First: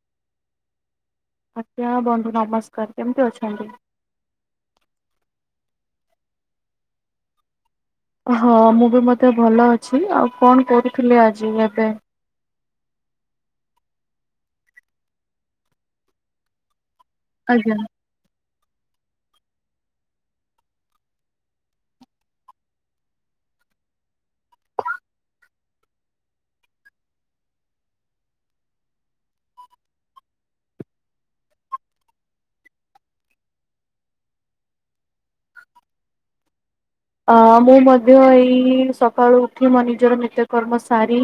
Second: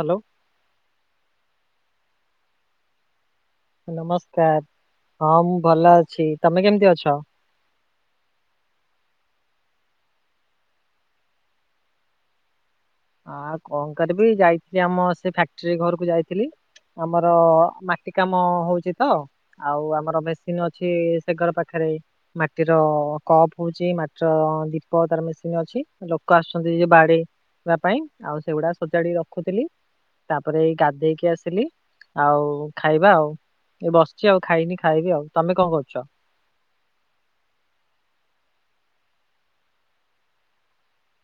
Hello. ଆଜ୍ଞା ବନ୍ଧୁ ନମସ୍କାର କେମିତି ଅଛନ୍ତି। ନମସ୍କାର ହଁ ମୁଁ ଭଲ ଅଛି, ତମେ କେମିତି ଅଛ। ହଁ ମୁଁ ବି ମଧ୍ୟ ଭଲ ଅଛି, ଆଉ କଣ କରୁଥିଲେ ଆଜି ଏବେ ଆଁ କଣ କରିବି ଯାଇଥିଲି ଆମ ସେ ଫ୍ୟାକ୍ଟ୍ରି ଘରକୁ ଯାଇଥିଲି ଆମର ଆଜ୍ଞା। ମା ଟି କାମ ହଉଛି ତ ଆଉ ଆମର ମେସିନ ଅଛି ସେ ଘର ପାଖରେ ମାଟିର କପ୍ ହଉଛି, ମାଟିର ଦୀପ ତାର ମେସିନ୍ ଅଛି ଲୋକ ଆସୁଛନ୍ତି ଯଉ ବାଡେଇ ବା ପାଇଁ ଆଉ ସେଗୁଡା ସଜାଡି ରଖୁଥିଲି ତାପରେ ଏଇ ଗାଧେଇକି ଆସିଲି ଆଉ ଖାଇବା ଆଉ ଏ ବସିଛି ଆଉ ଖାଇନି ଖାଇବି ଆଉ ତମେ କଣ କରୁଚ। ଅ ମୁଁ ମଧ୍ୟ ଏଇ ସକାଳୁ ଉଠି ମୋ ନିଜର ନିତ୍ୟକର୍ମ ସାରି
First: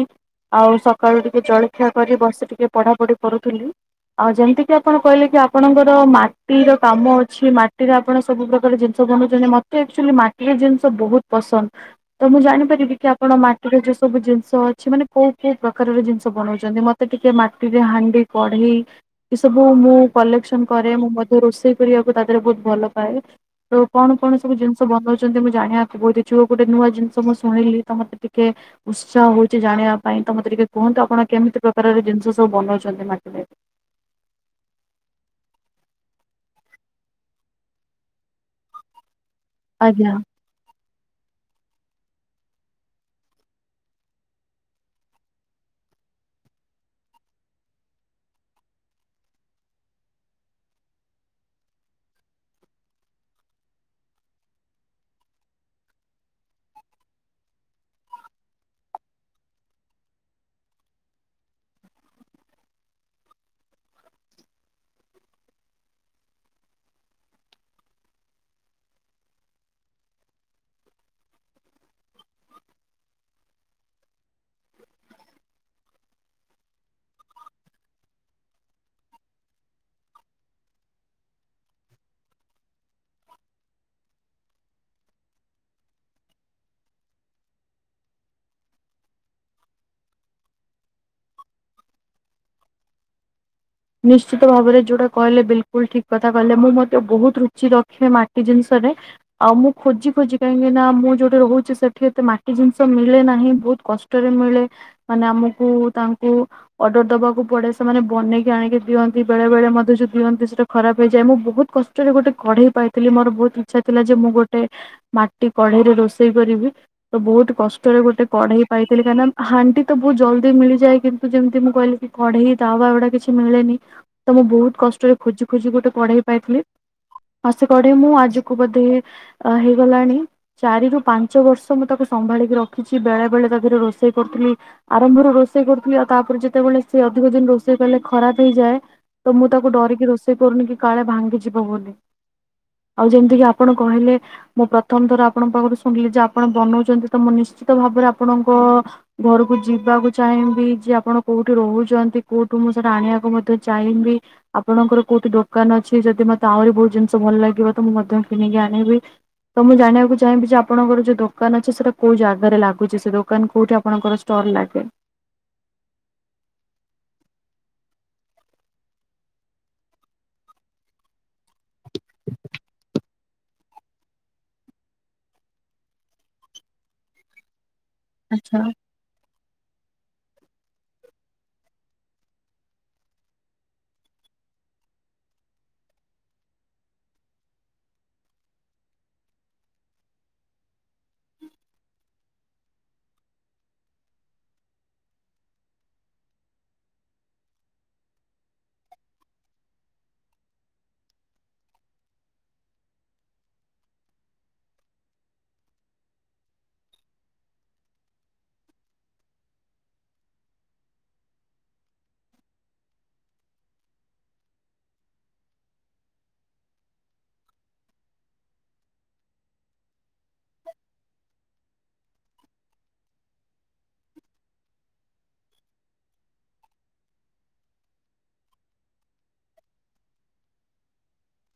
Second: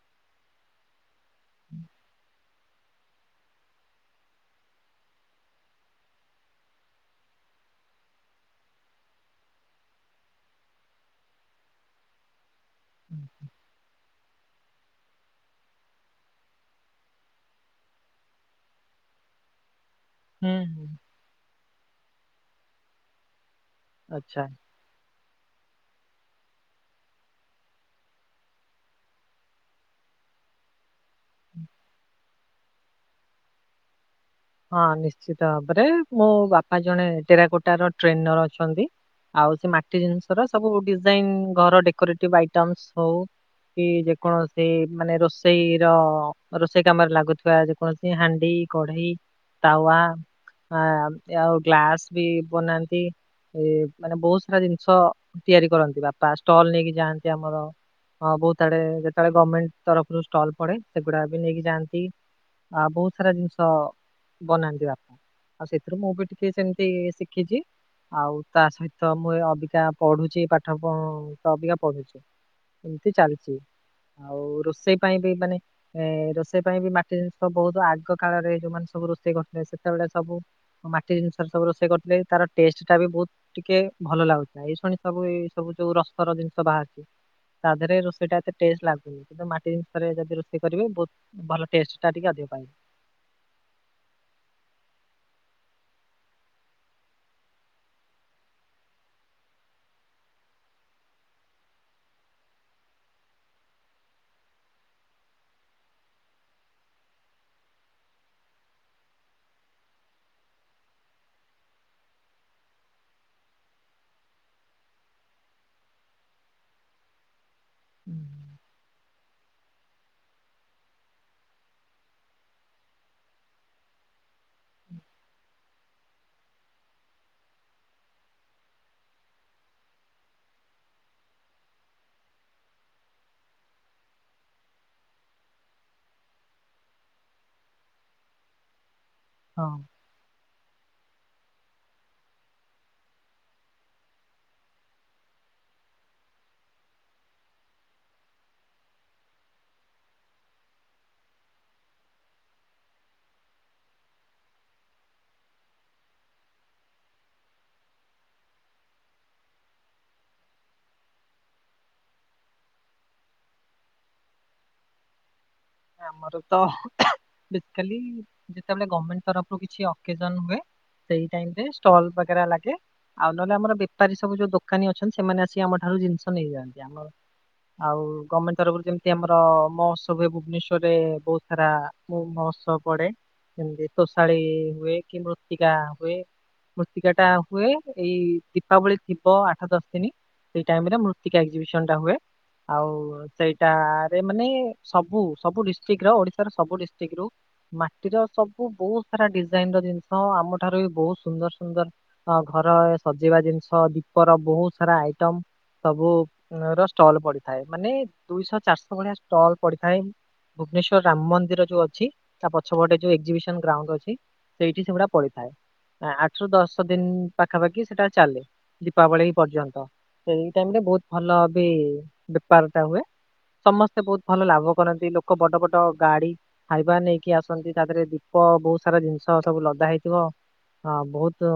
ଆଉ ସକାଳୁ ଟିକେ ଜଳଖିଆ କରି ବସି ଟିକେ ପଢାପଢି କରୁଥିଲି। ଆଉ ଯେମତି କିି ଆପଣ କହିଲେ କି ଆପଣଙ୍କର ମାଟିର କାମ ଅଛି, ମାଟିରେ ଆପଣ ସବୁ ପ୍ରକାର ଯେ ସବୁ ବନଉଚନ୍ତି ନା ମତେ ଏକଚୁଆଲି ମା ଏଇ ଜିନିଷ ବହୁତ୍ ପସନ୍ଦ ତ ମୁଁ ଜାଣିପାରିବି କି ଆପଣ ମାଟିର ଜିନ ସବୁ ଜିନିଷ ଅଛି ମାନେ କୋଉ କୋଉ ପ୍ରକାରର ଜିନିଷ ବନଉଚନ୍ତି ମତେ ଟିକେ ମାଟିରେ ହାଣ୍ଡି, କଢେଇ ଏ ସବୁ ମୁଁ ହୁଁ କଲେକ୍ସନ ହୁଁ କରେ ମୁଁ ମଧ୍ୟ ରୋଷେଇ କରିବାକୁ ତା ଦେହରେ ବହୁତ ଭଲ ପାଏ ତ କଣ କଣ ଆଚ୍ଛା ସବୁ ଜିନ ଷ ବନଉଚନ୍ତି ମୁଁ ଜାଣିବାକୁ ବହୁତ୍ ଇଛୁକ ଗୋଟେ ନୂଆ ଜିନିଷ ମୁଁ ଶୁଣିଲି ତ ମତେ ଟିକେ ଉତ୍ସାହ ହଉଛି ଜାଣିବା ପାଇଁ ତ ମତେ ଟିକେ କୁହନ୍ତୁ ଆପଣ କେମିତି ପ୍ରକାରର ଜିନିଷ ସବୁ ବନଉଚନ୍ତି ମାଟିରେ। ହଁ ନିଶ୍ଚିତ ଭାବରେ ମୋ ବାପା ଜଣେ ଟେରାକୋଟା ର ଟ୍ରେନର ଅଛନ୍ତି। ଆଉ ସେ ମାଟି ଆଜ୍ଞା। ଜିନିଷର ସବୁ ଡିଜାଇନ୍‌ ଘର ଡେକୋରେଟିପ୍ ଆଇଟମ୍ସ ହଉ କି ଯେ କୌଣସି ମାନେ ରୋଷେଇ ର ରୋଷେଇ କାମରେ ଲାଗୁଥିବା ଯେକୌଣସି ସେ ହାଣ୍ଡି, କଢେଇ, ତାୱା ଆ ଆଉ ଗ୍ଲାସ ବି ବନାନ୍ତି। ଏ ମାନେ ବହୁତ୍ ସାରା ଜିନିଷ ତିଆରି କରନ୍ତି ବାପା ଷ୍ଟଲ ନେଇକି ଯାଆନ୍ତି ଆମର ହଁ ବହୁତ୍ ଆଡେ ଯେତେବେଳେ ଗର୍ମେଣ୍ଟ ତରଫରୁ ଷ୍ଟଲ ପଡେ ସେଗୁଡା ବି ନେଇକି ଯାଆନ୍ତି ଆ ବହୁତ୍ ସାରା ଜିନିଷ ବନାନ୍ତି ବାପା ଆଉ ସେଥିରୁ ମୁଁ ବି ଟିକେ ସେମତି ଶିଖିଛି। ଆଉ ତା ସହିତ ମୁଁ ଏ ଅବିକା ପଢୁଛି ପାଠ ପ ଅବିକା ପଢୁଛି। ଏମିତି ଚାଲୁଛି ଆଉ ରୋଷେଇ ପାଇଁ ବି ମାନେ ଏ ରୋଷେଇ ପାଇଁ ବି ମାଟି ଜିନିଷ ବହୁତ୍ ଆଗ କାଳରେ ଯୋଉମାନେ ସବୁ ରୋଷେଇ କରୁଥିଲେ ସେତେବେଳେ ସବୁ ମୁଁ ମାଟି ଜିନିଷ ସବୁ ରୋଷେଇ କରିଥିଲି ତାର ଟେଷ୍ଟ ଟା ବି ବହୁତ୍ ଟିକେ ଭଲ ଲାଗୁଥାଏ ଏଇ ଶୁଣି ସବୁ ଏଇ ସବୁ ଯୋଉ ରସ ର ଜିନିଷ ବାହାରୁଛି ତା ଦେହରେ ରୋଷେଇଟା ଏତେ ଟେଷ୍ଟ ଲାଗୁନି। ଯଉ ମାଟି ଜିନିଷରେ ଯଦି ରୋଷେଇ କରିବେ ବହୁତ ଭଲ ଟେଷ୍ଟ ଟା ଟିକେ ଅଧିକ ପାଇବେ। ନିଶ୍ଚିତ ଭାବରେ ଯୋଉଟା କହିଲେ ବିଲ୍ କୁଲ୍ ଠିକ୍ କଥା କହିଲେ ମୁଁ ମଧ୍ୟ ବହୁତ୍ ରୁଚି ରଖେ ମାଟି ଜିନିଷରେ। ଆଉ ମୁଁ ଖୋଜି ଖୋଜି କାହିଁକି ନା ମୁଁ ଯୋଉଠି ରହୁଛି ସେଠି ଏତେ ମାଟି ଜିନିଷ ମିଳେ ନାହିଁ ବହୁତ କଷ୍ଟ ଷ୍ଟ ରେ ମିଳେ ମାନେ ଆମକୁ ତାଙ୍କୁ ଅଡର ଦେବାକୁ ପଡ଼େ ସେମାନେ ବନେଇକି ଆଣିକି ଦିଅନ୍ତି ବେଳେ ବେଳେ ମଧ୍ୟ ଯଉ ଦିଅନ୍ତି ସେ ଖରାପ୍ ହେଇଯାଏ ମୁଁ ବହୁତ୍ କଷ୍ଟରେ ଗୋଟେ କଢ଼େଇ ପାଇଥିଲି ମୋର ବହୁତ ଇଛା ଥିଲା ଯେ ମୁଁ ଗୋଟେ ମାଟି କଢେଇରେ ରୋଷେଇ କରିବି ତ ବହୁତ୍ କଷ୍ଟ ଷ୍ଟ ରେ ଗୋଟେ ହୁଁ। କଢ଼େଇ ପାଇଥିଲି କାହିଁ ନା ହାଣ୍ଡି ତ ବହୁତ୍ ଜଲ୍ଦି ମିଳିଯାଏ କିନ୍ତୁ ଯେମତି ମୁଁ କହିଲି କି କଢେଇ, ତାୱା ଏଗୁଡ଼ା କିଛି ମିଳେନି ତ ମୁଁ ବହୁତ୍ କଷ୍ଟରେ ଖୋଜି ଖୋଜି ଗୋଟେ କଢେଇ ପାଇଥିଲି। ହ ସେ କଢେଇ ମୁଁ ଆଜିକୁ ବୋଧେ ହେ ହେଇଗଲାଣି ଚାରି ରୁ ପାଞ୍ଚ ବର୍ଷ ମୁଁ ତାକୁ ସମ୍ଭାଳିକି ରଖିଛି ବେଳେ ବେଳେ ତା ଦେହରେ ରୋଷେଇ କରୁଥିଲି ଆରମ୍ଭରୁ ରୋଷେଇ କରୁଥିଲି ଆଉ ତାପରେ ଯେତେବେଳେ ସେ ଅଧିକ ଦିନ ରୋଷେଇ କଲେ ଖରାପ ହେଇଯାଏ ତ ମୁଁ ହଁ ତାକୁ ଡରିକି ରୋଷେଇ କରୁନି କି କାଳେ ଭାଙ୍ଗିଯିବ ବୋଲି। ଆଉ ଯେମିତିକି ଆପଣ କହିଲେ ମୁଁ ପ୍ରଥମ ଥର ଆପଣଙ୍କ ପାଖରୁ ଶୁଣିଲି ଯେ ଆପଣ ବନଉଛନ୍ତି ତ ମୁଁ ନିଶ୍ଚିତ ଭାବରେ ଆପଣଙ୍କୁ ଘରକୁ ଯିବାକୁ ଚାହିଁବି ଯେ ଆପଣ କୋଉଠି ରହୁଛନ୍ତି କୋଉଠୁ ମୁଁ [unintelligible] ଆଣିବାକୁ ମଧ୍ୟ ଚାହିଁବି। ଆପଣଙ୍କର କୋଉଠି ଦୋକାନ ଅଛି ଯଦି ମତେ ଆହୁରି ବହୁତ୍ ଜିନିଷ ଭଲ ଲାଗିବ ତ ମୁଁ ମଧ୍ୟ କିଣିକି ଆଣିବି। ତ ମୁଁ ଜାଣିବାକୁ ଚାହିଁବି ଯେ ଆପଣଙ୍କର ଯୋଉ ଦୋକାନ ଅଛି ସେଟା କୋଉ ଜାଗାରେ ଲାଗୁଛି ସେ ଦୋକାନ କୋଉଠି ଆପଣଙ୍କର ଷ୍ଟଲ୍ ଲାଗେ। ଆମର ତ ବେସିକାଲି ଯେତେବେଳେ ଗମେଣ୍ଟ ତରଫରୁ କିଛି ଅକେଜନ ହୁଏ। ସେଇ ଟାଇମ୍ ରେ ଷ୍ଟଲ୍ ବଗେରା ଲାଗେ‌‌। ଆଉ ନହେଲେ ଆମର ବେପାରୀ ସବୁ ଯୋଉ ଦୋକାନୀ ଅଛନ୍ତି ସେମାନେ ଆସିି ଆମ ଠାରୁ ଜିନିଷ ନେଇଯାଆନ୍ତି ଆମର ଆଉ ଗମେଣ୍ଟ ଆଚ୍ଛା। ତରଫରୁ ଯେମିତି ଆମର ମହୋତ୍ସବ ହୁଏ ବୁବୁ ଭୁବନେଶ୍ବରରେ ବହୁତ୍ ସାରା ମୋ ମହୋତ୍ସବ ପଡେ। ଏମିତି ତୋଷାଳିୀ ହୁଏ କି ମୃତ୍ତିକା ହୁଏ। ମୃତ୍ତିକା ଟା ହୁଏ ଏଇ ଦୀପାବଳି ଥିବ ଆଠ ଦଶ ଦିନି ସେଇ ଟାଇମ୍ ରେ ମୃତ୍ତିକା ଏକ୍ଜିିବିସନ ଟା ହୁଏ। ଆଉ ସେଇଟାରେ ମାନେ ସବୁ ସବୁ ଡିଷ୍ଟିକ୍ ର ଓଡିଶାର ସବୁ ଡିଷ୍ଟିକ୍ ରୁ ମାଟିର ସବୁ ବହୁତ୍ ସାରା ଡିଜାଇନ୍ ର ଜିନିଷ ଆମଠାରୁ ବି ବହୁତ୍ ସୁନ୍ଦର ସୁନ୍ଦର ହ ଘର ସଜେଇବା ଜିନିଷ ଦୀପର ବହୁତ୍ ସାରା ଆଇଟମ ସବୁ ର ଷ୍ଟଲ୍ ପଡିଥାଏ ମାନେ ଦୁଇଶହ ଚାରିଶହ ଭଳିଆ ଷ୍ଟଲ୍ ପଡିଥାଏ। ଭୁବନେଶ୍ଵର ରାମ ମନ୍ଦିର ଯୋଉ ଅଛି ତା ପଛପଟେ ଯୋଉ ଏକ୍ଜିବିସନ ଗ୍ରାଉଣ୍ଡ ଅଛି ସେଇଠି ସେଗୁଡା ପଡିଥାଏ। ଆଠ ରୁ ଦଶ ଦିନ ପାଖାପାଖି ସେଟା ଚାଲେ ଦୀପାବଳି ପର୍ଯ୍ୟନ୍ତ। ସେଇ ଟାଇମ୍ ରେ ବହୁତ୍ ଭଲ ବି ବେପାର ଟା ହୁଏ। ସମସ୍ତେ ବହୁତ୍ ଭଲ ଲାଭ କରନ୍ତି ଲୋକ ବଡ ବଡ ଗାଡି ଖାଇବା ନେଇକି ଆସନ୍ତି ତା ଦେହରେ ଦୀପ ବହୁତ୍ ସାରା ଜିନିଷ ସବୁ ଲଦା ହେଇଥିବ। ହଁ ବହୁତୁ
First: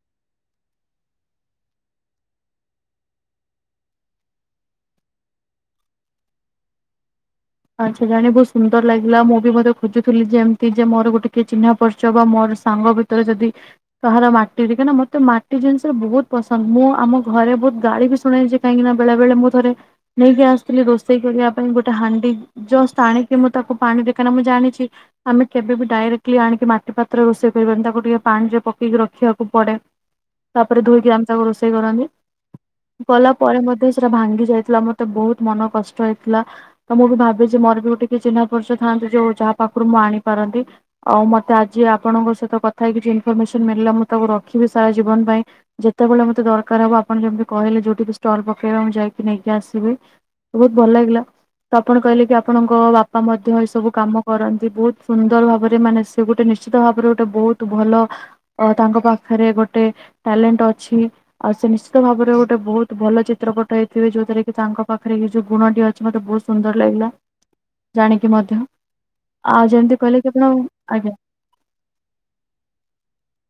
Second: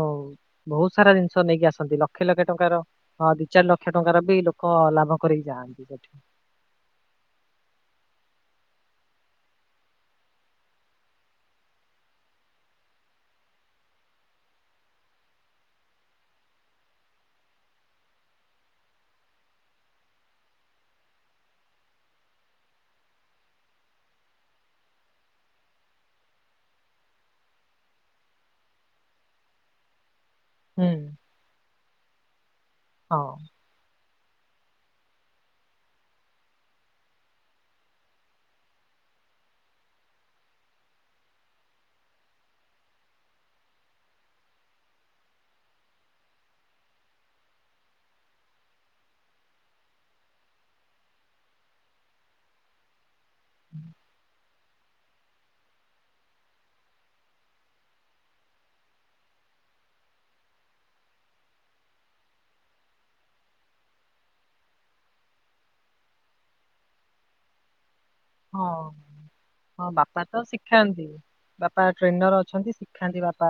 ବହୁତ୍ ସାରା ଜିନିଷ ନେଇକି ଆସନ୍ତି ଲକ୍ଷେ ଲକ୍ଷେ ଟଙ୍କାର ହଁ ଦି ଚାରି ଲକ୍ଷ ଟଙ୍କାର ବି ଲୋକ ଲାଭ କରିକି ଯାଆନ୍ତି ସେଠି। ଆଚ୍ଛା ଜାଣି ବହୁତ୍ ସୁନ୍ଦର ଲାଗିଲା ମୁଁ ବି ମଧ୍ୟ ଖୋଜୁଥିଲି ଯେ ଏମିତି ଯେ ମୋର ଗୋଟେ କିଏ ଚିହ୍ନା ପରିଚୟ ବା ମୋର ସାଙ୍ଗ ବି ତରେ ଯଦି କହାର ମାଟିରେ କାହିଁକନା ମୋତେ ମାଟିରେ ଜିନିଷ ବହୁତ୍ ପସନ୍ଦ ମୁଁ ଆମ ଘରେ ବହୁତ୍ ଗାଳି ବି ଶୁଣେ ଯେ କାହିଁକି ନା ବେଳେ ବେଳେ ମୁଁ ଥରେ ନେଇକି ଆସିଥିଲି ରୋଷେଇ କରିବା ପାଇଁ ଗୋଟେ ହାଣ୍ଡି ଯଷ୍ଟ ଆଣି କି ମୁଁ ତାକୁ ପାଣି ରେ କାହିଁକି ନା ମୁଁ ଜାଣିଛି ଆମେ କେବେ ବି ଡାଇରେକ୍ଟଲି ଆଣିକି ମାଟି ପାତ୍ରରେ ରୋଷେଇ କରିବାନି ତାକୁ ଟିକେ ପାଣିରେ ପକେଇକି ରଖିବାକୁ ପଡେ। ତାପରେ ହୁଁ। ଧୋଇକି ଆମେ ତାକୁ ରୋଷେଇ କରନ୍ତି ହଁ। କଲା ପରେ ମଧ୍ୟ ସେ ସେଇଟା ଭାଙ୍ଗି ଯାଇଥିଲା ମତେ ବହୁତ୍ ମନ କଷ୍ଟ ହେଇଥିଲା ତ ମୁଁ ବି ଭାବ ଯେ ମୋର ବି ଗୋଟେ କିଏ ଚିହ୍ନା ପରିଚୟ ଥାନ୍ତେ ଯୋଉ ଯାହା ପାଖରୁ ମୁଁ ଆଣିପାରନ୍ତି। ଆଉ ମତେ ଆଜି ଆପଣଙ୍କ ସହିତ କଥା ହେଇ କିଛି ଇନ୍ ଫର ସେସନ୍ ମିଳିଲା ମୁଁ ତାକୁ ରଖିବି ସାରା ଜୀବନ ପାଇଁ। ଯେତେବେଳେ ମତେ ଦରକାର୍ ହବ ଆପଣ ଯେମିତି କହିଲେ ଯୋଉଠିକି ଷ୍ଟଲ୍ ପକେଇବା ମୁଁ ଯାଇକି ନେଇକି ଆସିବି। ବହୁତ୍ ଭଲ ଲାଗିଲା ତ ଆପଣ କହିଲେ କି ଆପଣଙ୍କ ବାପା ମଧ୍ୟ ଏ ସବୁ କାମ କରନ୍ତି ବହୁତ୍ ସୁନ୍ଦର ଭାବରେ ମାନେ ସେ ଗୋଟେ ନିଶ୍ଚିତ ଭାବରେ ଗୋଟେ ବହୁତ୍ ଭଲ। ଅ ତାଙ୍କ ପାଖରେ ଗୋଟେ ଟ୍ୟାଲେଣ୍ଟ ଅଛି। ଆଉ ସେ ନିଶ୍ଚିତ ଭାବରେ ଗୋଟେ ବହୁତ୍ ଭଲ ଚିତ୍ରପଟ ହେଇଥିବ ଯୋଉ ଥିରେକି ତାଙ୍କ ପାଖରେ ଏ ଯୋଉ ଗୁଣ ଟି ଅ ଅଛି ମତେ ବହୁତ୍ ସୁନ୍ଦର ଲାଗିଲା। ଜାଣିକି ମ ହଁ ହଁ ବାପା ତ ଶିଖାନ୍ତି। ଆଜ୍ଞା। ବାପା ଟ୍ରେନର ଅଛନ୍ତି ଶିଖାନ୍ତି ବାପା।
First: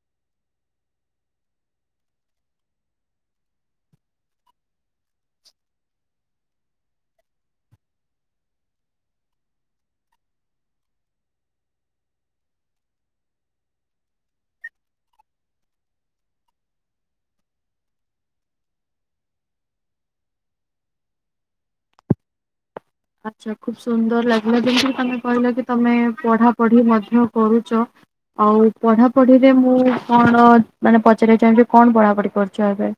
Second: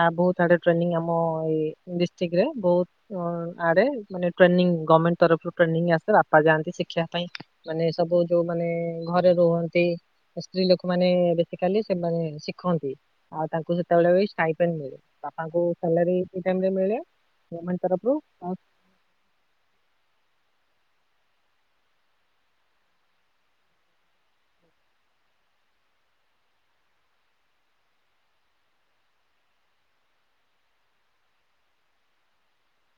ଆଁ ବହୁତ୍ ଆଡେ ଟ୍ରେନିଙ୍ଗ ଆମ ଏଇ ଡିଷ୍ଟିକ୍ ରେ ବହୁତ୍ ଅଁ ଆଡେ ମାନେ ଟ୍ରେନିଂ ଗମେଣ୍ଟ ତରଫରୁ ଟ୍ରେନିଂ ଆସେ ବାପା ଯାଆନ୍ତି ଶିକ୍ଷିବା ପାଇଁ। ମାନେ ସବୁ ଏ ଯୋଉ ମାନେ ଘରେ ରୁହନ୍ତି ଓ ସ୍ତ୍ରୀ ଲୋକମାନେ ବେଶିକାଲି ସେମାନେ ଶିଖନ୍ତି। ଆଉ ତାଙ୍କୁ ସେତେବେଳେ ବି ଷ୍ଟାଇପେନ୍ ମିଳେ, ବାପାଙ୍କୁ ସାଲାରି ସେଇ ଟାଇମ୍ ରେ ମିଳେ। ଗମେଣ୍ଟ ତରଫରୁ ଆଉ ଆଚ୍ଛା, ଖୁବ୍ ସୁନ୍ଦର ଲାଗିଲା ଯେମିତିକି ତୋମେ କହିଲ କି ତୋମେ ପଢା ପଢି ମଧ୍ୟ କରୁଚ। ଆଉ ପଢାପଢିରେ ମୁଁ କଣ ମାନେ ପଚାରିବାକୁ ଚାହିଁବି, କଣ ପଢାପଢି କରୁଛ ଏବେ?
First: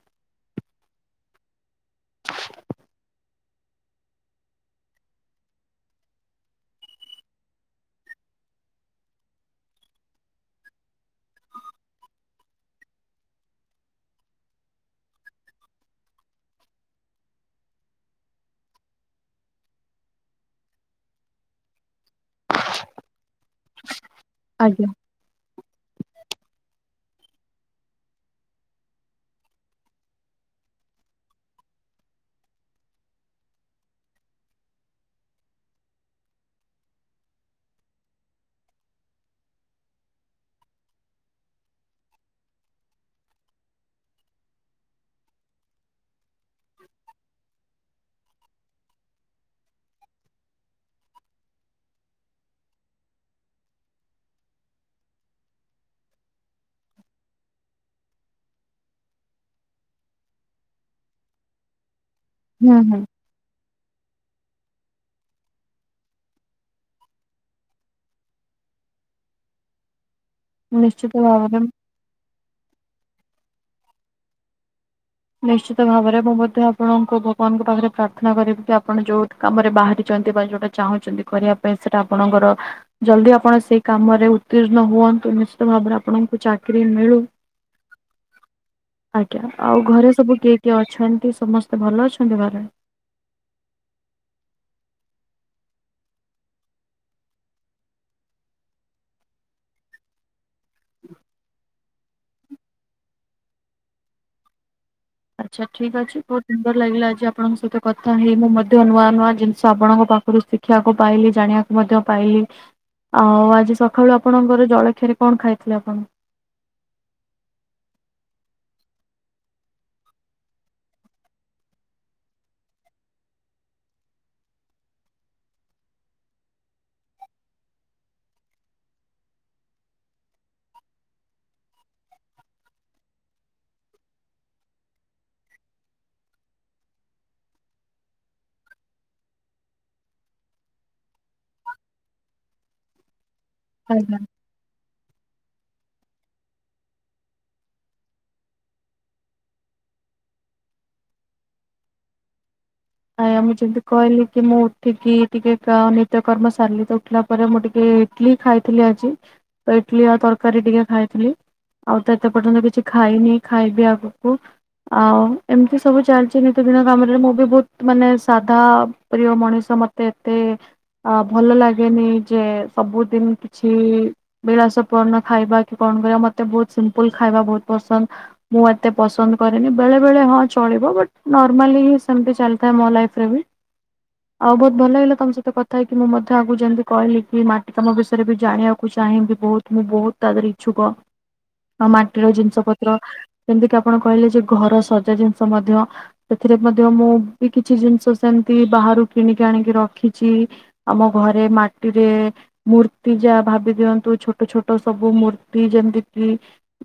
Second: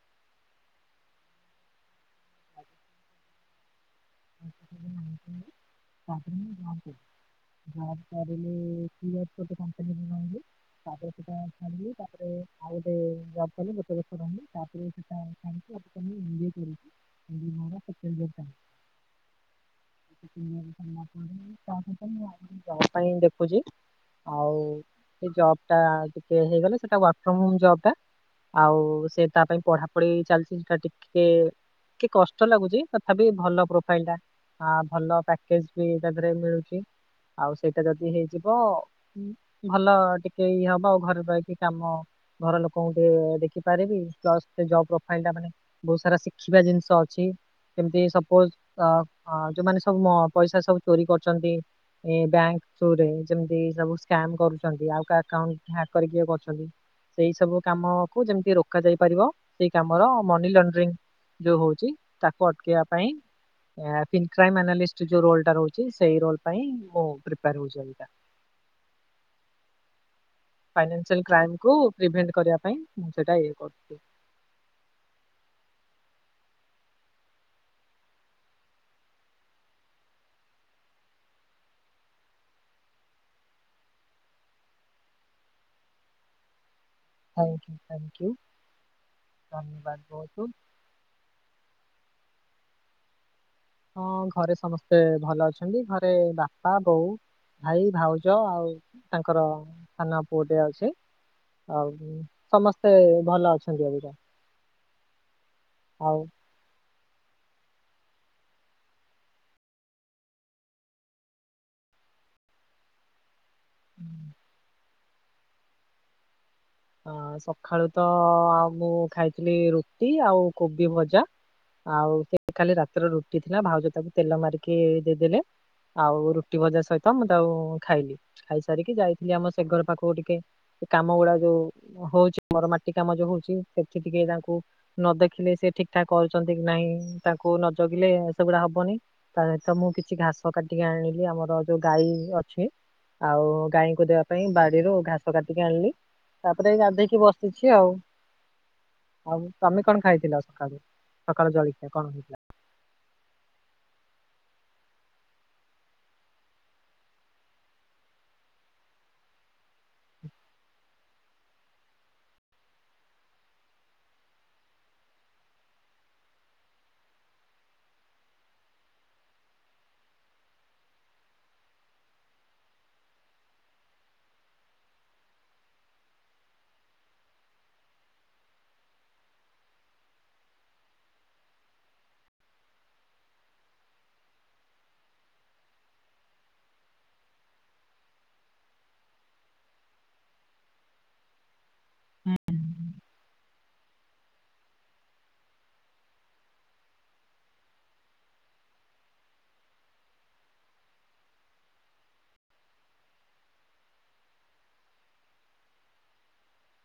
[inaudible] ଜବ୍ କରିଲି କି ଜବ୍ କରୁଛ କମ୍ପାନୀ [inaudible] ତାପରେ ସେଟା ଛାଡିଲି, ତାପରେ ଆଉ ଗୋଟେ ଜବ୍ କଲି, ଗୋଟେ ବର୍ଷ ରହିଲି ତାପରେ ସେଟା ଛାଡିଛି। ଅ ତ ମୁଁ ଏମ୍ ବିଏ କରୁଛି। ଏମ୍ ବିଏ ମୋର ସେକେଣ୍ଡ ଇୟର୍ ଚାଲ ସେକେଣ୍ଡ ଇୟର୍ ସରିଲା ପରେ, ତାପରେ ତ ମୁଁ [inaudible] ଜବ୍ ପାଇଁ ଦେଖୁଛି। ଆଉ ଆଜ୍ଞା ସେ ଜବ୍ ଟା ଟିକେ ହେଇଗଲେ ସେଟା ୱାର୍କ ଫର୍ମ ହୋମ୍ ଜବ୍ ଟା। ଆଉ ସେ ତା ପାଇଁ ପଢାପଢି ଚାଲିଛି ସେଟା ଟିକେ କି କଷ୍ଟ ଲାଗୁଚି, ତଥାପି ଭଲ ପ୍ରୋଫାଇଲ୍ ଟା। ହଁ ଭଲ ପ୍ୟାକେଜ୍ ବି ତା ଦେହରେ ମିଳୁଚି। ଆଉ ସେଇଟା ଯଦି ହେଇଯିବ ଭଲ ଟିକେ ଇଏ ହବ ଆଉ ଘରେ ରହିକି କାମ। ଘର ଲୋକଙ୍କୁ ଟିକେ ଦେଖିପାରିବି। ପ୍ଲସ୍ ସେ ଜବ୍ ପ୍ରୋଫାଇଲ୍ ଟା ମାନେ ବହୁତ ସାରା ଶିଖିବା ଜିନିଷ ଅଛି। ଯେମତି ସପୋଜ୍ ଅ, ଅ, ଯୋଉମାନେ ସବୁ ମ- ପଇସା ସବୁ ଚୋରି କରଛନ୍ତି। ଏ ବ୍ୟାଙ୍କ୍ ଥ୍ରୋରେ ଯେମିତି ସବୁ ସ୍କାମ୍ କରୁଛନ୍ତି ଆଉ କା ଏକାଉଣ୍ଟ ହ୍ୟାକ୍ କରିକି ଇଏ କରୁଛନ୍ତି। ସେଇ ସବୁ କାମକୁ ଯେମିତି ରୋକା ଯାଇ ପାରିବ ସେଇ କାମର ମନି ଲଣ୍ଡ୍ରିଙ୍ଗ ଯୋଉ ହଉଚି ତାକୁ ହୁଁ ଅଟକେଇବା ହୁଁ ପାଇଁ ଏ ଫିନ୍ ଫ୍ରାଇମ୍ ଆନାଲିଷ୍ଟ ଯୋଉ ରୋଲ୍ ଟା ରହୁଛି ସେଇ ରୋଲ୍ ପାଇଁ ମୁଁ ପ୍ରିପେଆର୍ ହଉଛି ଅବିକା। ନିଶ୍ଚିତ ଫାଇନସିଆଲ୍ ଭାବରେ କ୍ରାଇମକୁ ପ୍ରିଭେଣ୍ଟ କରିବା ପାଇଁ ମୁଁ ସେଇଟା ଇଏ କରୁଚି। ନିଶ୍ଚିତ ଭାବରେ ମୁଁ ମଧ୍ୟ ଆପଣଙ୍କୁ ଭଗବାନଙ୍କ ପାଖରେ ପ୍ରାର୍ଥନା କରିବି କି ଆପଣ ଯୋଉ କାମରେ ବାହାରିଚନ୍ତି ବା ଯୋଉଟା ଚାହୁଁଛନ୍ତି କରିବା ପାଇଁ ସେଟା ଆପଣଙ୍କର ଜଲଦି ଆପଣ ସେଇ କାମରେ ଉତ୍ତୀର୍ଣ୍ଣ ହୁଅନ୍ତୁ। ନିଶ୍ଚିତ ଭାବରେ ଆପଣଙ୍କୁ ଚାକିରି ମିଳୁ। ଥ୍ୟାଙ୍କୟୁ ଥ୍ୟାଙ୍କୟୁ ଆଜ୍ଞା ଆଉ ଧନ୍ୟବାଦ ଘରେ ବହୁତ ସବୁ ବହୁତ। କିଏ କିଏ ଅଛନ୍ତି ସମସ୍ତେ ଭଲ ଅଛନ୍ତି ଘରେ? ହଁ ଘରେ ସମସ୍ତେ ଭଲ ଅଛନ୍ତି। ଘରେ ବାପା ବୋଉ ଭାଇ ଭାଉଜ ଆଉ ତାଙ୍କର ସାନ ପୁଅଟେ ଅ ଛି ଆଉ ସମସ୍ତେ ଭଲ ଅଛନ୍ତି ଏବିକା। ଆଚ୍ଛା ଠିକ୍ ଅଛି। [inaudible] ସୁନ୍ଦର ଲାଗିଲା ଆଜି ଆପଣଙ୍କ ସହିତ କଥା ହେଇ, ମୁଁ ମଧ୍ୟ ନୂଆ ନୂଆ ଜିନିଷ ଆପଣଙ୍କ ପାଖରୁ ଶି ଖିଆକୁ ପାଇଲି, ଜାଣିଆକୁ ମଧ୍ୟ ପାଇଲି, ଆଉ ଆ ଜି ସଖାଳୁ ଆପଣଙ୍କର ଜଳଖିଆରେ କଣ ଖାଇଥିଲେ ଆପଣ? ହଁ ସଖାଳୁ ତ ଆଉ ମୁଁ ଖାଇଥିଲି ରୁଟି ଆଉ କୋବି ଭଜା। ଆଉ ସେ କାଲି ରାତିର ରୁଟି ଥିଲା ଭାଉଜ ତାକୁ ତେଲ ମାରିକି ଦେଇଦେଲେ। ଆଉ ରୁଟି ଭଜା ସହିତ ମୁଁ ତାକୁ ଖାଇଲି। ଖାଇ ସାରିକି ଯାଇଥିଲି ଆମ ସେ ଘର ପାଖକୁ ଟିକେ ସେ କାମ ଗୁଡା ଯୋଉ ହଉଛି, ମୋର ମାଟି କାମ ଯୋଉ ହଉଛି। ସେଠି ଟିକେ ତାଙ୍କୁ ନ ଦେଖିଲେ ସେ ଠିକଠାକ କରୁଚନ୍ତି କି ନାହିଁ। ତାଙ୍କୁ ନ ଜଗିଲେ ସେଗୁଡା ହବନି। ତା ସହିତ ମୁଁ କିଛି ଘାସ କାଟିକି ଆଣିଲି, ଆମର ଯୋଉ ଗାଈ ଅଛି, ଆଉ ଗାଈଙ୍କୁ ଆଜ୍ଞା। ଦେବା ପାଇଁ ବାଡିରୁ ଘାସ କାଟିକି ଆଣିଲି। ତାପରେ ଏ ଗାଧେଇକି ବସିଛି ଆଉ। ଆଉ ତୋମେ କଣ ଖାଇଥିଲ ସକାଳୁ? ସକାଳୁ ଜଳିଖିଆ କଣ ହେଇଥିଲା? ଆଜ୍ଞା ମୁଁ ଯେମିତି କହିଲି କି ମୁଁ ଉଠିକି ଟିକେ କ- ନିତ୍ୟକର୍ମ ସାରିଲି। ତ ଉଠିଲା ପରେ ମୁଁ ଟିକେ ଇଟଲି ଖାଇଥିଲି ଆଜି, ତ ଇଟଲି ଆଉ ତରକାରୀ ଟିକେ ଖାଇଥିଲି। ଆଉ ତ ଏତେ ପର୍ଯ୍ୟନ୍ତ କିଛି ଖାଇନି, ଖାଇବି ଆଗକୁ। ଆଉ ଏମିତି ସବୁ ଚାଲିଛି ନିତି ଦିନ କାମରେ ମୁଁ ବି ବହୁତ ତ ମାନେ ସାଧା ପ୍ରିୟ ମଣିଷ ମୋତେ ଏତେ ଅ, ଭଲ ଲାଗେନି ଯେ ସବୁଦିନ କିଛି ବିଳାସ ପଣ ଖାଇବା କି କଣ କରିବା ମତେ ବୋହୁତ୍ ସିମ୍ପୁଲ୍ ଖାଇବା ବୋହୁତ୍ ପସନ୍ଦ୍। ମୁଁ ଏତେ ପସନ୍ଦ କରେନି ବେଳେ ବେଳେ ହଁ ଚଳିବ ବଟ୍ ନର୍ମାଲି ସେମ୍ତି ଚାଲ୍ ଥାଏ ମୋ ଲାଇଫ ରେ ବି। ଆଉ ବୋହୁତ୍ ଭଲ ଲାଗିଲା ତମ ସହିତ କଥା ହେଇକି ମୁ ମଧ୍ୟ ଆଗକୁ ଯେମିତି କହିଲି କି ମାଟି ତମ ବିଷୟରେ ବି ଜାଣିବାଉ କୁ ଚାହିଁବି ବୋହୁତ୍ ମୁଁ ବୋହୁତ୍ ତା ଦେହରେ ଇଛୁକ ଆ ମାଟିର ଜିନିଷ ପତ୍ର ଯେମିତି କିି ଆପଣ କହିଲେ ଯେ ଘର ସଜା ଜିନିଷ ମଧ୍ୟ ସେଥିରେ ମଧ୍ୟ ମୁଁ ବି କିଛି ଜିନ୍ଷ ସେମ୍ତି ବାହାରୁ କିଣିକି ଆଣିକି ରଖିଛି। ଆମ ଘରେ ମାଟିରେ ମୂର୍ତ୍ତି ଯାହା ଭାବି ଦିଅନ୍ତୁ ଛୋଟ ଛୋଟ ସବୁ ମୂର୍ତ୍ତି ଯେମିତି କିି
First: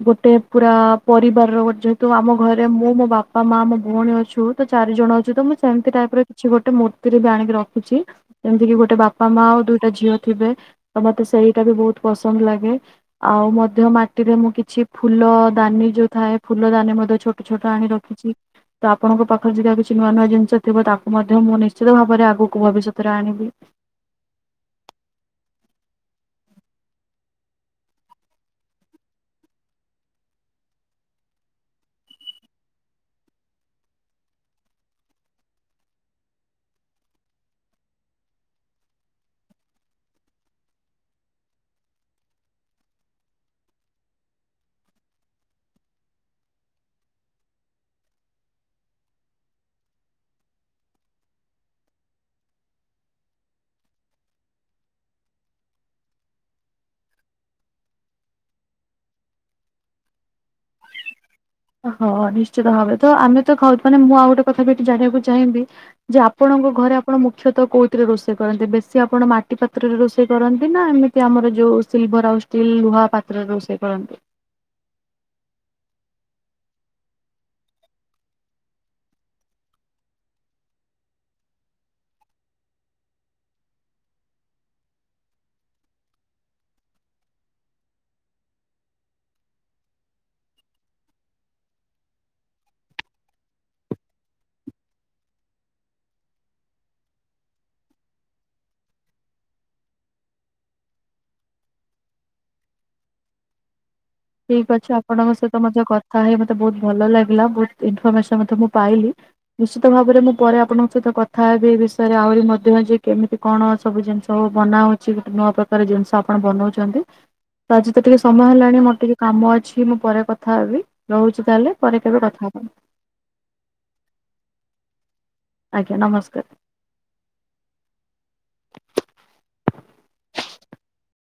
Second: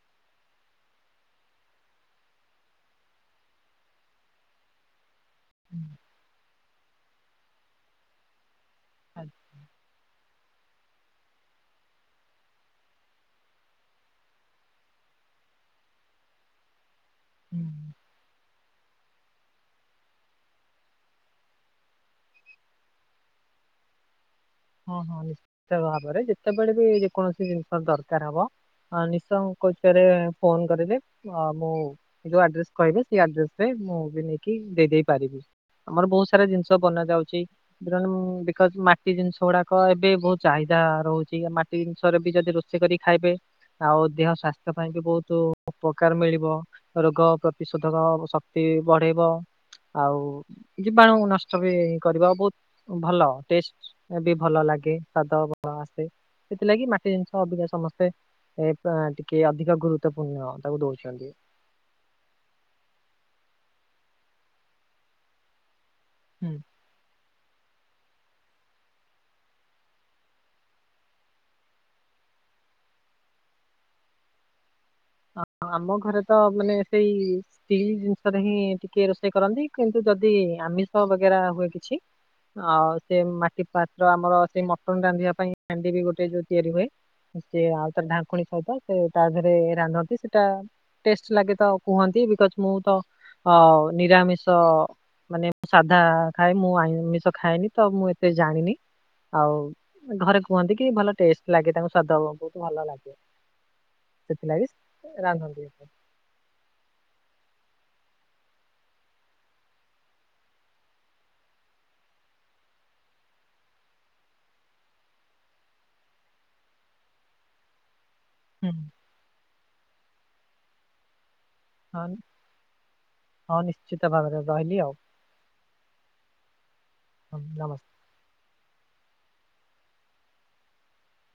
ଗୋଟେ ପୁରା ପରିବାରର ଯେହେତୁ ଆମ ଘରେ ମୁଁ ମୋ ବାପା ମା ମୋ ଭଉଣୀ ଅଛୁ ତ ଚାରିଜଣ ଚୁ ତ ମୁଁ ସେମିତି ଟାଇପ ର କିଛି ଗୋଟେ ମୂର୍ତ୍ତିରେ ବି ଆଣିକି ରଖୁଛି ଯେମିତି ଗୋ ଟେ ବାପା ମା ଆଉ ଦୁଇଟା ଝିଅ ଥିବେ ତ ମତେ ସେଇଟା ବି ବୋହୁତ୍ ପସନ୍ଦ୍ ଲାଗେ। ଆଉ ମଧ୍ୟ ମାଟିରେ ମୁଁ କିଛି ଫୁଲ ଦାନି ଯୋଉ ଥାଏ ଫୁଲ ଦାନୀ ମଧ୍ୟ ଛୋ ଛୋଟ ଛୋଟ ଆଣି ରଖିଛି ତ ଆପଣଙ୍କ ପାଖରେ ଯଦି ଆଉ କି କିଛି ନୂଆ ନୂଆ ଜିନିଷ ଥିବ ତାକୁ ମଧ୍ୟ ମୁଁ ନିଶ୍ଚିତ ଭାବରେ ଆଗକୁ ଭବିଷ୍ୟତରେ ଆଣିବି। ହଁ ହଁ ନିଶ୍ଚିତ ଭାବରେ ଯେତେବେଳେ ବି ଯେକୌଣସି ଜିନ୍ଷ ଦରକାର ହବ ହଁ ନିଶଙ୍କୋଚ ରେ ଫୋନ୍ କରିବି ଆ ମୁଁ ଯୋଉ ଆଡ୍ରେସ କହିବେ ସେଇ ଆଡ୍ରେସରେ ମୁଁ ବି ନେଇକି ଦେଇ ଦେଇ ପାରିବି। ଆମର ବୋହୁତ୍ ସାରା ଜିନ୍ଷ ବନା ଯାଉଛି ତେଣୁ ବିକଜ୍ ମାଟି ଜିନ୍ଷ ସେଉଡାକ ଏବେ ବୋହୁତ୍ ଚାହିଦା ରହୁଛି ମାଟି ଜିନ୍ଷରେ ବି ଯୋଦି ରୋଷେଇ କରି ଖାଇବେ ଆଉ ଦେହ ସ୍ଵାସ୍ଥ୍ୟ ପାଇଁ କି ବୋହୁତୁ ଉପକାର ମିଳିବ। ରୋଗ ପ୍ରତିଶୋଧକ ଶକ୍ତି ବଢେଇବ। ଆଉ ଜୀବାଣୁ ନଷ୍ଟ ବି କରିବା ଆଉ ବୋହୁତ୍ ଭଲ ଟେଷ୍ଟ୍। ବି ଭଲ ଲାଗେ ସ୍ଵାଦ ଭଲ ଆସେ ସେଥିଲାଗି ମାଟି ଜିନିଷ ଅବିକା ସମସ୍ତେ ଏଇ ପା ଟିକେ ଅଧିକ ଗୁରୁତ୍ୱପୂର୍ଣ୍ଣ ତାକୁ ଦୋଉଚନ୍ତି। ହଁ ନିଶ୍ଚିତ ଭାବେ ତ ଆମେ ତ ଖାଉଚୁ ମୁଁ ଆଉ ଗୋଟେ କଥା ବି ଏଠି ଜାଣିବାକୁ ଚାହିଁବି। ଯେ ହୁଁ। ଆପଣଙ୍କ ଘରେ ଆ ଆପଣ ମୁଖ୍ୟତଃ କଉଥିରେ ରୋଷେଇ କରନ୍ତି, ବେଶୀ ଆପଣ ମାଟି ପାତ୍ରରେ ରୋଷେଇ କରନ୍ତି ନା ଏମିତି ଆମର ଯଉ ସିଲଭର ଆଉ ଟିଲ୍ ଲୁହା ପାତ୍ରରେ ରୋଷେଇ କରନ୍ତି। ହ ଆମ ଘରେ ତ ମାନେ ସେଇ ସ୍ଟିଲ୍ ଜିନ୍ଷରେ ହିଁ ଟିକେ ରୋଷେଇ କରନ୍ତି କିନ୍ତୁ ଯଦି ଆମିଷ ବଗେରା ହୁଏ କିଛି ଆଉ ସେ ମାଟି ପାତ୍ର ଆମର ସେ ମଟନ୍ ରାନ୍ଧିବା ପାଇଁ ହାଣ୍ଡି ବି ଗୋଟେ ଯୋଉ ତିଆରି ହୁଏ। ସିଏ ଆଉ ତାର ଢାଙ୍କୁଣୀ ସହିତ ସେ ତା ଦେହରେ ରାନ୍ଧନ୍ତି ସେ ଟା ଟେଷ୍ଟ୍ ଲାଗେ ତ କୁହନ୍ତି ବିକଜ ମୁଁ ତ ଅ ନିରାମିଷ। ମାନେ ମୁଁ ସାଧା ଖାଏ ମୁଁ ଆମିଷ ଖାଏନି ତ ମୁଁ ଏତେ ଜାଣିନି। ଆଉ ଘରେ କୁହନ୍ତି କି ଭଲ ଟେଷ୍ଟ ଲାଗେ ତାଙ୍କୁ ସ୍ଵାଦ ବହୁତ ଭଲ ଲାଗେ। ସେଥିଲାଗି ଠିକ ଅଛି ଆପଣଙ୍କ ସହିତ ରାନ୍ଧନ୍ତି। ମଧ୍ୟ କ କଥା ହେଇ ମତେ ବୋହୁତ୍ ଭଲ ଲାଗିଲା ବୋହୁତ୍ ଇନଫରମେସନ ମୁଁ ପାଇଲି। ନିଶ୍ଚିତ ଭାବରେ ମୁଁ ପରେ ଆପଣଙ୍କ ସହିତ କଥା ହେବି ଏ ବିଷୟରେ ଆହୁରି ମଧ୍ୟ ଯେ କେମିତି କଣ ସବୁ ଜିନିଷ ବନା ହଉଛି ଗୋଟେ ନୂଆ ପ୍ରକାର ଜିନିଷ ଆପଣ ବନୋଉଛନ୍ତି। ତ ଆଜି ତ ଟିକେ ସମୟ ହୁଁ ହେଲାଣି ମୋର ଟିକେ କାମ ଅଛି ମୁଁ ପରେ କଥା ହେବି ରହୁଚି ତାହେଲେ। ପରେ ହଁ କେବେ କଥା ହବା। ହଁ ନିଶ୍ଚିତ ଭାବରେ ରହିଲି ଆଉ। ଆଜ୍ଞା ନମସ୍କାର୍। ହଁ ନମସ୍